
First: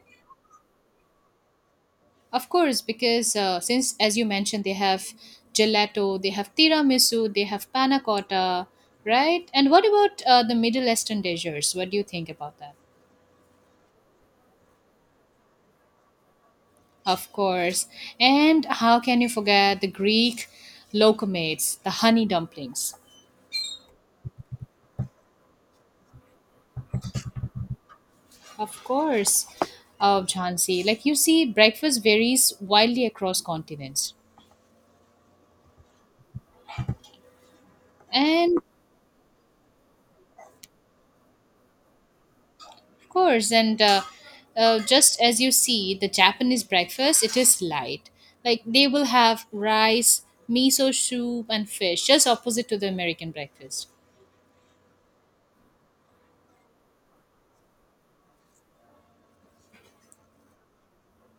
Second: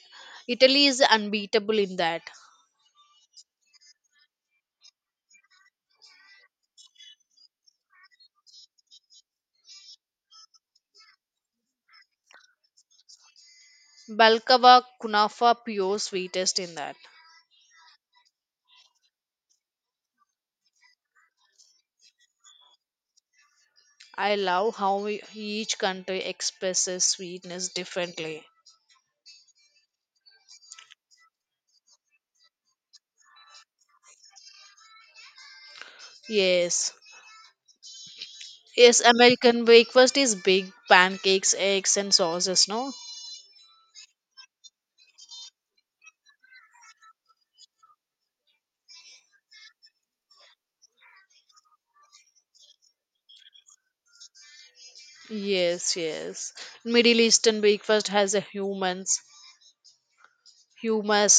B: Italy is unbeatable in that.
A: Of course, because since, as you mentioned, they have gelato, they have tiramisu, they have panna cotta, right? And what about the Middle Eastern dishes? What do you think about that?
B: Balkava kunafa pure sweetest in that.
A: Of course. And how can you forget the Greek locomates, the honey dumplings?
B: I love how each country expresses sweetness differently.
A: Of course, of Jhansi. Like you see, breakfast varies wildly across continents.
B: Yes.
A: And
B: Yes, American breakfast is big pancakes, eggs and sauces, no?
A: of course, and just as you see, the Japanese breakfast it is light. Like they will have rice, miso soup, and fish, just opposite to the American breakfast.
B: Yes, yes. Middle Eastern breakfast has a humans, hummus,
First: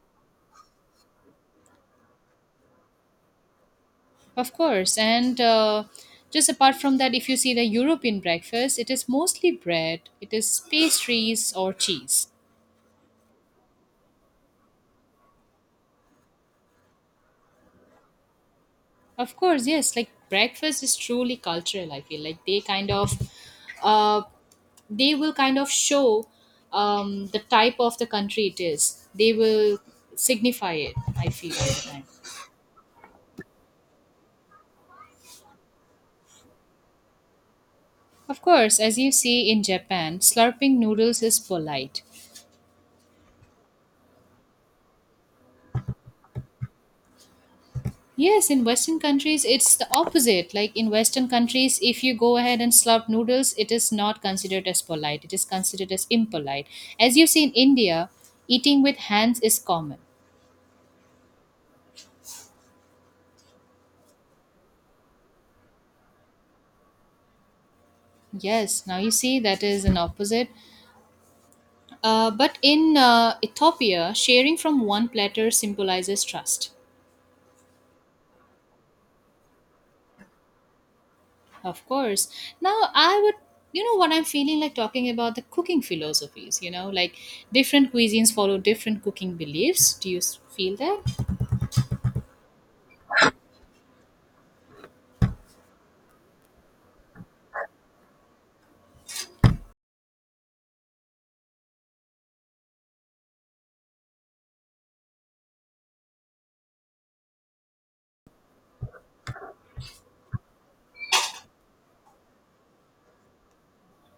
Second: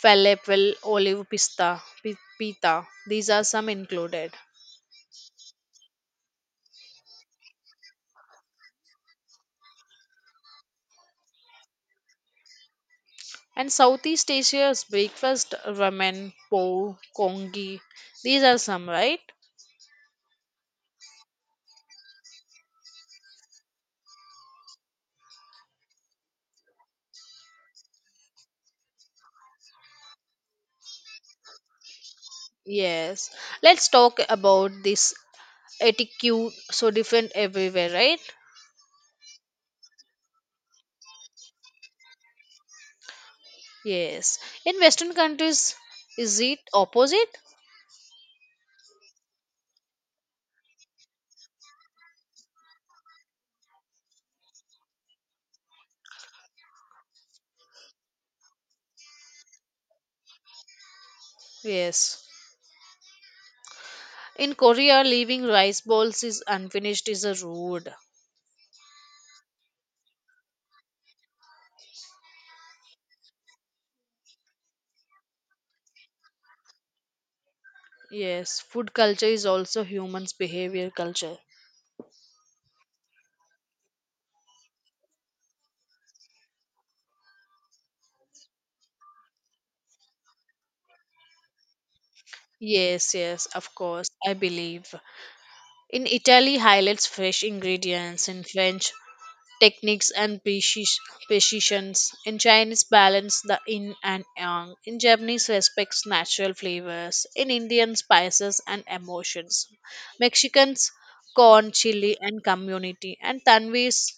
B: falafel, olive pista, pita. These are some included.
A: Of course, and just apart from that, if you see the European breakfast, it is mostly bread, it is pastries or cheese.
B: And Southeast Asia's breakfast ramen, po, kongi. These are some, right?
A: Of course, yes. Like breakfast is truly cultural. I feel like they uh, they will kind of show the type of the country it is. They will signify it. I feel all the time.
B: Yes. Let's talk about this etiquette so different everywhere, right?
A: Of course, as you see in Japan, slurping noodles is polite.
B: Yes. In Western countries, is it opposite?
A: Yes, in Western countries, it's the opposite. Like in Western countries, if you go ahead and slurp noodles, it is not considered as polite. It is considered as impolite. As you see in India, eating with hands is common.
B: Yes. In Korea, leaving rice balls is unfinished is a rude.
A: Yes, now you see that is an opposite. But in Ethiopia, sharing from one platter symbolizes trust.
B: Yes. Food culture is also humans' behavior culture.
A: Of course. Now, you know, what I'm feeling like talking about the cooking philosophies, you know, like different cuisines follow different cooking beliefs. Do feel that?
B: Yes, yes, of course, I believe. In Italy, highlights fresh ingredients. In French, techniques and precisions. In Chinese, balance the yin and yang. In Japanese, respects natural flavors. In Indian, spices and emotions. Mexicans, corn, chili, and community. And Tanvi's,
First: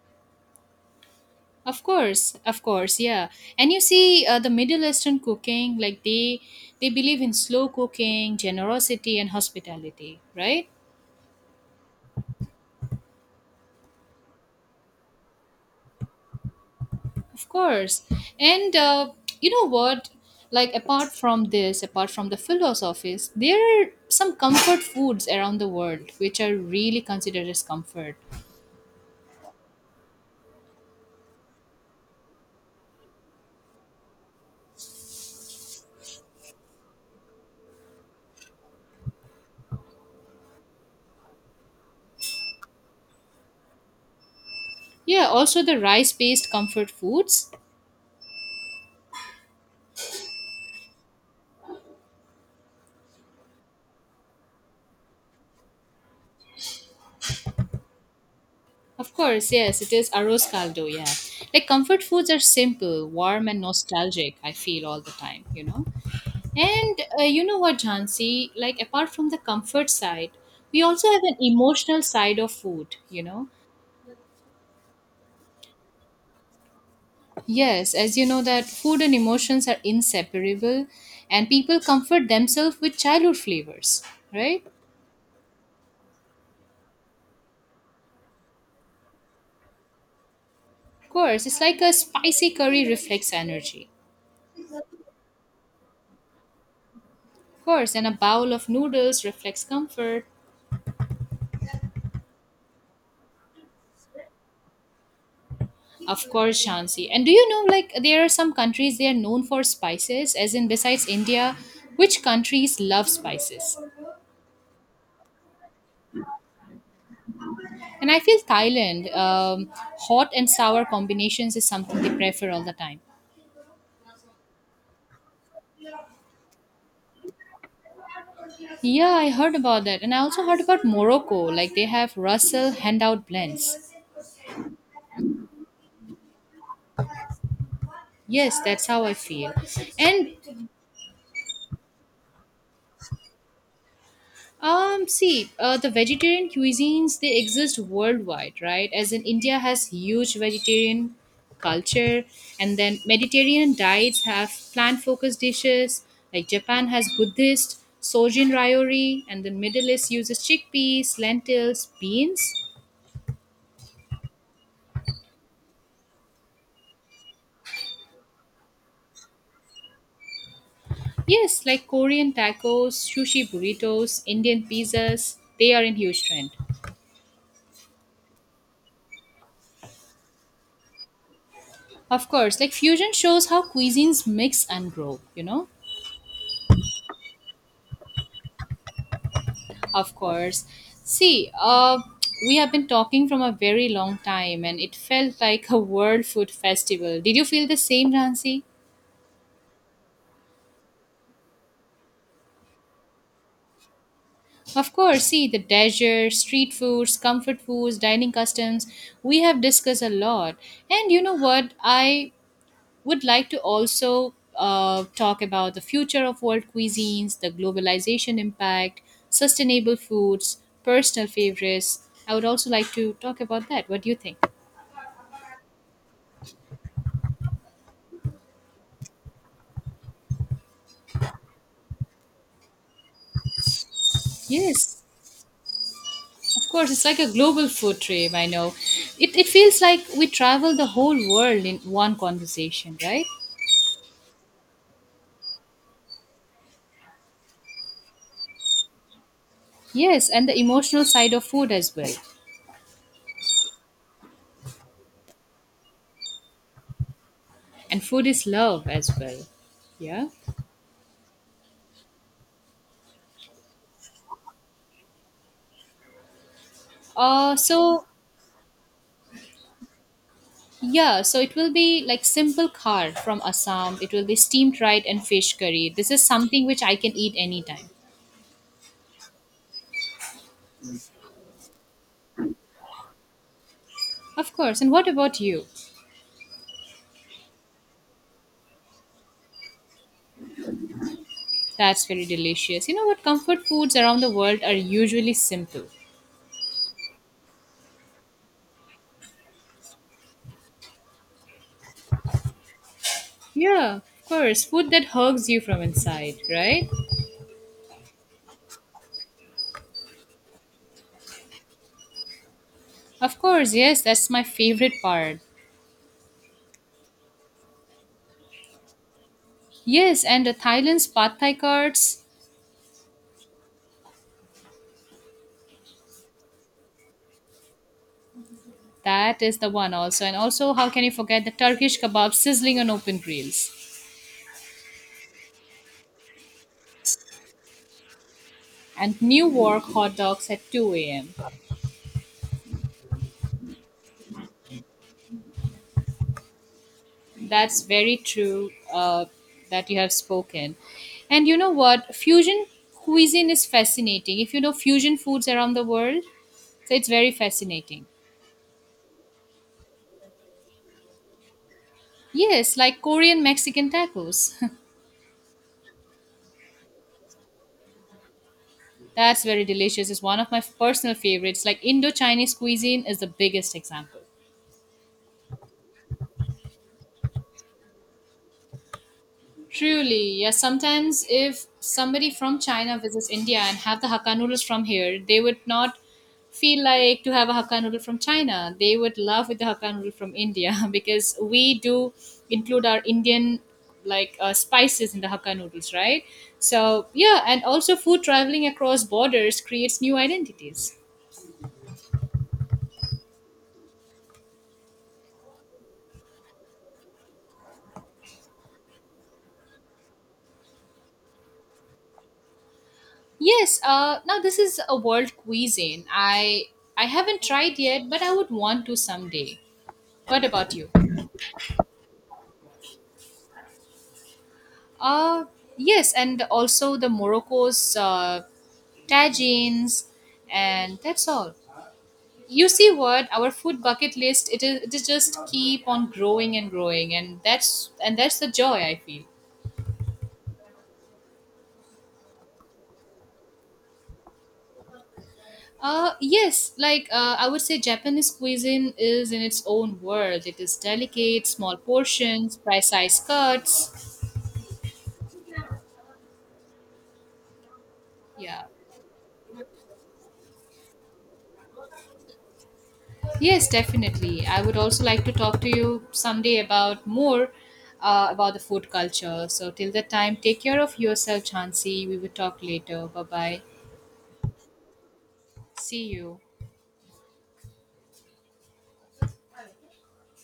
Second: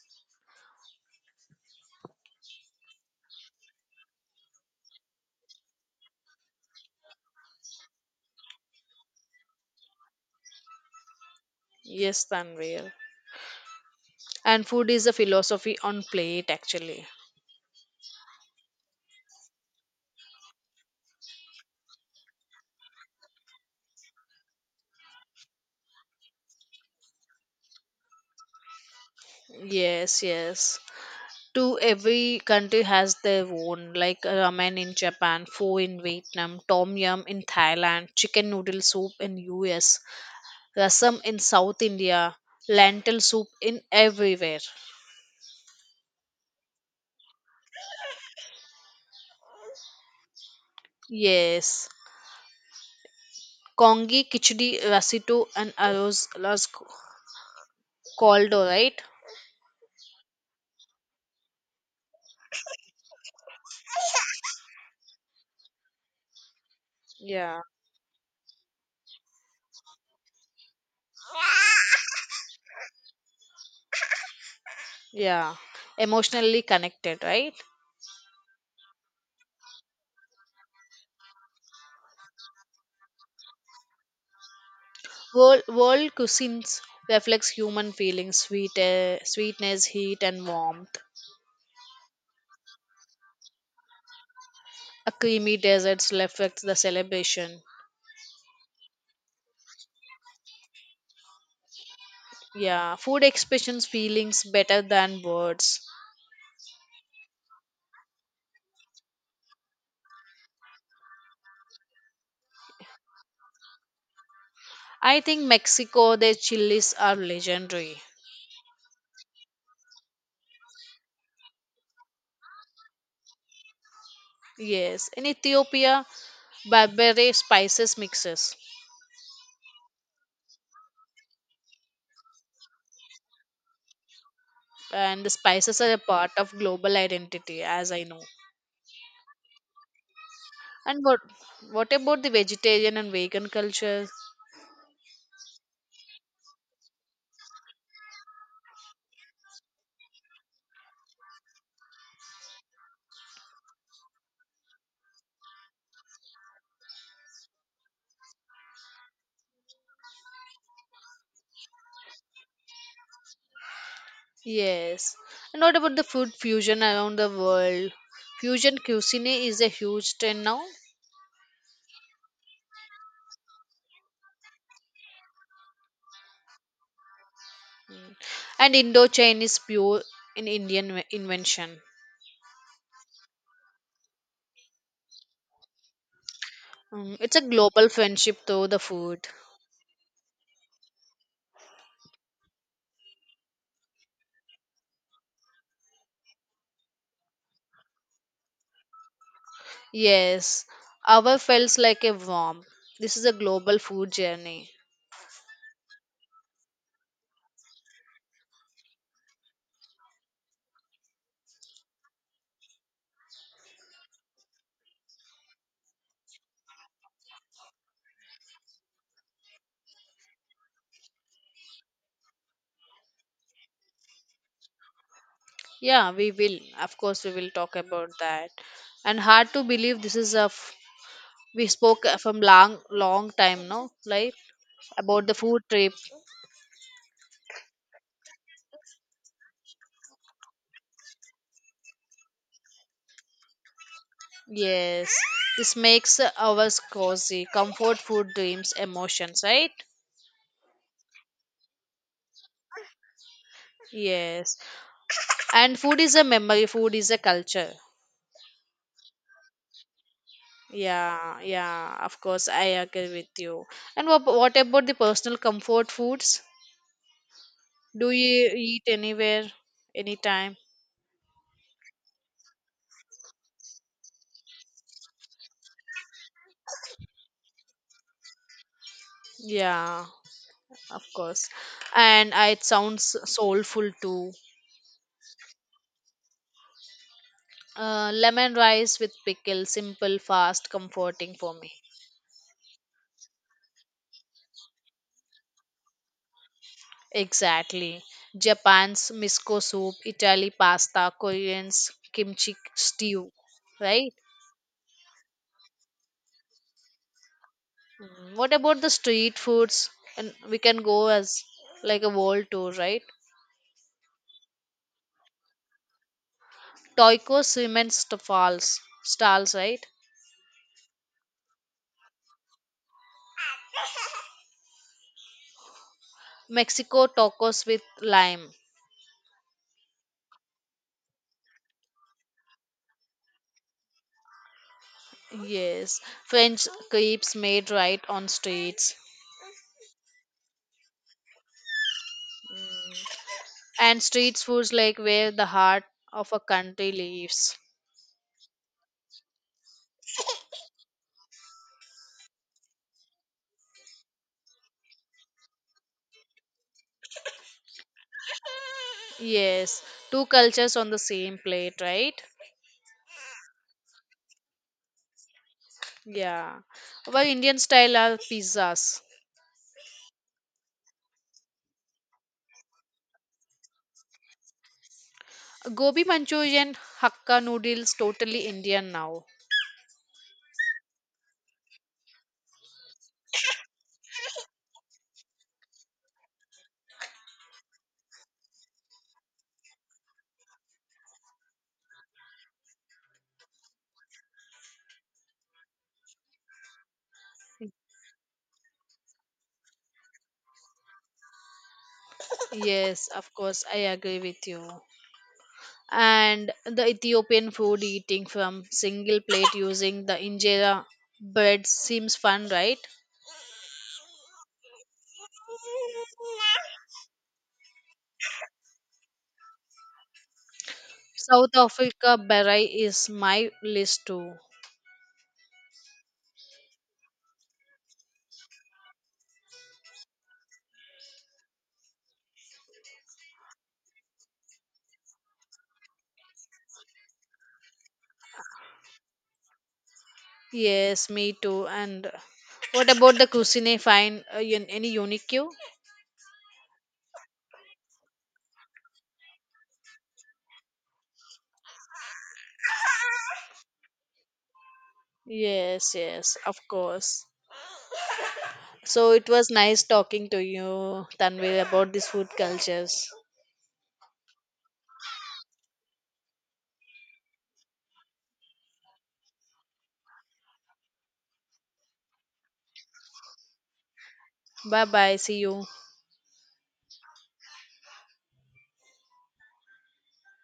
A: Of course, yeah. And you see the Middle Eastern cooking, like they believe in slow cooking, generosity and hospitality, right?
B: yes, Tanvir. And food is a philosophy on plate, actually.
A: Of course. And you know what? Like apart from this, apart from the philosophies, there are some comfort foods around the world which are really considered as comfort.
B: Yes, yes. To every country has their own, like ramen in Japan, pho in Vietnam, tom yum in Thailand, chicken noodle soup in US, rasam in South India, lentil soup in everywhere.
A: Yeah, also the rice based comfort foods.
B: Yes. Kongi, Kichdi, Rasito, and Arozla's Caldo, right?
A: Of course, yes, it is arroz caldo, yeah. Like comfort foods are simple, warm, and nostalgic, I feel all the time, you know? And you know
B: Yeah.
A: what, Jansi? Like apart from the comfort side, we also have an emotional side of food, you know?
B: Yeah. Emotionally connected, right?
A: Yes, as you know that food and emotions are inseparable and people comfort themselves with childhood flavors, right?
B: World cuisines reflects human feelings, sweet, sweetness, heat, and warmth.
A: Of course, it's like a spicy curry reflects energy.
B: A creamy desert reflects the celebration.
A: Of course, and a bowl of noodles reflects comfort.
B: Yeah, food expressions feelings better than words.
A: Of course, Shansi. And do you know like there are some countries they are known for spices, as in besides India, which countries love spices?
B: I think Mexico, their chilies are legendary.
A: And I feel Thailand, hot and sour combinations is something they prefer all the time.
B: Yes, in Ethiopia, Barbary spices mixes,
A: Yeah, I heard about that. And I also heard about Morocco. Like they have Russell handout blends.
B: and the spices are a part of global identity, as I know.
A: Yes, that's how I feel. And
B: And what about the vegetarian and vegan culture?
A: see, the vegetarian cuisines they exist worldwide, right? As in India has huge vegetarian culture and then Mediterranean diets have plant focused dishes. Like Japan has Buddhist, Sojin Ryori, and the Middle East uses chickpeas, lentils, beans.
B: Yes, and what about the food fusion around the world? Fusion cuisine is a huge trend now,
A: Yes, like Korean tacos, sushi burritos, Indian pizzas, they are in huge trend.
B: and Indo-Chinese pure in Indian invention.
A: Of course, like fusion shows how cuisines mix and grow, you know?
B: Mm, it's a global friendship though the food.
A: Of course. See, we have been talking from a very long time and it felt like a world food festival. Did you feel the same, Nancy?
B: Yes, our feels like a warm. This is a global food journey.
A: Of course, see the desserts, street foods, comfort foods, dining customs. We have discussed a lot. And you know what? I would like to also talk about the future of world cuisines, the globalization impact, sustainable foods, personal favorites. I would also like to talk about that. What do you think?
B: Yeah, we will. Of course, we will talk about that. And hard to believe this is a we spoke from long long time now, like
A: Yes,
B: about the food trip.
A: of course. It's like a global food trip. I know. It feels like we travel the whole world in one conversation, right?
B: Yes, this makes ours cozy, comfort food, dreams, emotions, right?
A: Yes, and the emotional side of food as well.
B: Yes, and food is a memory. Food is a culture.
A: And food is love as well. Yeah.
B: Yeah, yeah. Of course, I agree with you. And what about the personal comfort foods?
A: Uh, so
B: Do you eat anywhere, anytime?
A: Yeah, so it will be like simple khar from Assam. It will be steamed rice and fish curry. This is something which I can eat anytime.
B: Yeah, of course, and it sounds soulful too.
A: Of course. And what about you?
B: Lemon rice with pickle simple fast comforting for me.
A: That's very delicious. You know what? Comfort foods around the world are usually simple.
B: Exactly. Japan's miso soup, Italy pasta, Koreans kimchi stew,
A: Yeah,
B: right?
A: of course. Food that hugs you from inside, right?
B: Mm, what about the street foods and we can go as like a world tour, right?
A: Of course, yes, that's my favorite part.
B: Tacos women's stalls, right?
A: Yes, and the Thailand's pad thai cards.
B: Mexico tacos with lime.
A: That is the one also. And also, how can you forget the Turkish kebab sizzling on open grills?
B: Yes, French crepes made right on streets,
A: And New York hot dogs at 2 a.m.
B: and street foods like where the heart of a country lives.
A: That's very true that you have spoken. And you know what? Fusion cuisine is fascinating. If you know fusion foods around the world, so it's very fascinating.
B: Yes, two cultures on the same plate, right?
A: Yes, like Korean Mexican tacos.
B: Yeah. Our Indian style are pizzas.
A: That's very delicious. It's one of my personal favorites. Like Indo Chinese cuisine is the biggest example.
B: Gobi Manchurian, Hakka noodles, totally Indian now.
A: Truly, yes. Sometimes, if somebody from China visits India and have the Hakka noodles from here, they would not feel like to have a Hakka noodle from China. They would love with the Hakka noodle from India because we do include our Indian spices in the Hakka noodles, right? So yeah, and also food traveling across borders creates new identities.
B: Yes, of course, I agree with you. And the Ethiopian food eating from single plate using the injera bread seems fun, right?
A: Yes, now this is a world cuisine. I haven't tried yet, but I would want to someday. What about you?
B: South Africa Beret is my list too.
A: Uh, yes, and also the Morocco's tagines, and that's all. You see what, our food bucket list, it is just keep on growing and growing, and that's the joy I feel.
B: Yes, me too. And what about the cuisine? Find any unique you?
A: Yes, like I would say Japanese cuisine is in its own world. It is delicate, small portions, precise cuts.
B: Yes, yes, of course.
A: Yeah.
B: So it was nice talking to you, Tanvi, about these food cultures.
A: Yes, definitely. I would also like to talk to you someday about more about the food culture. So till that time, take care of yourself, Chansey. We will talk later. Bye bye.
B: Bye bye. See you.
A: See you.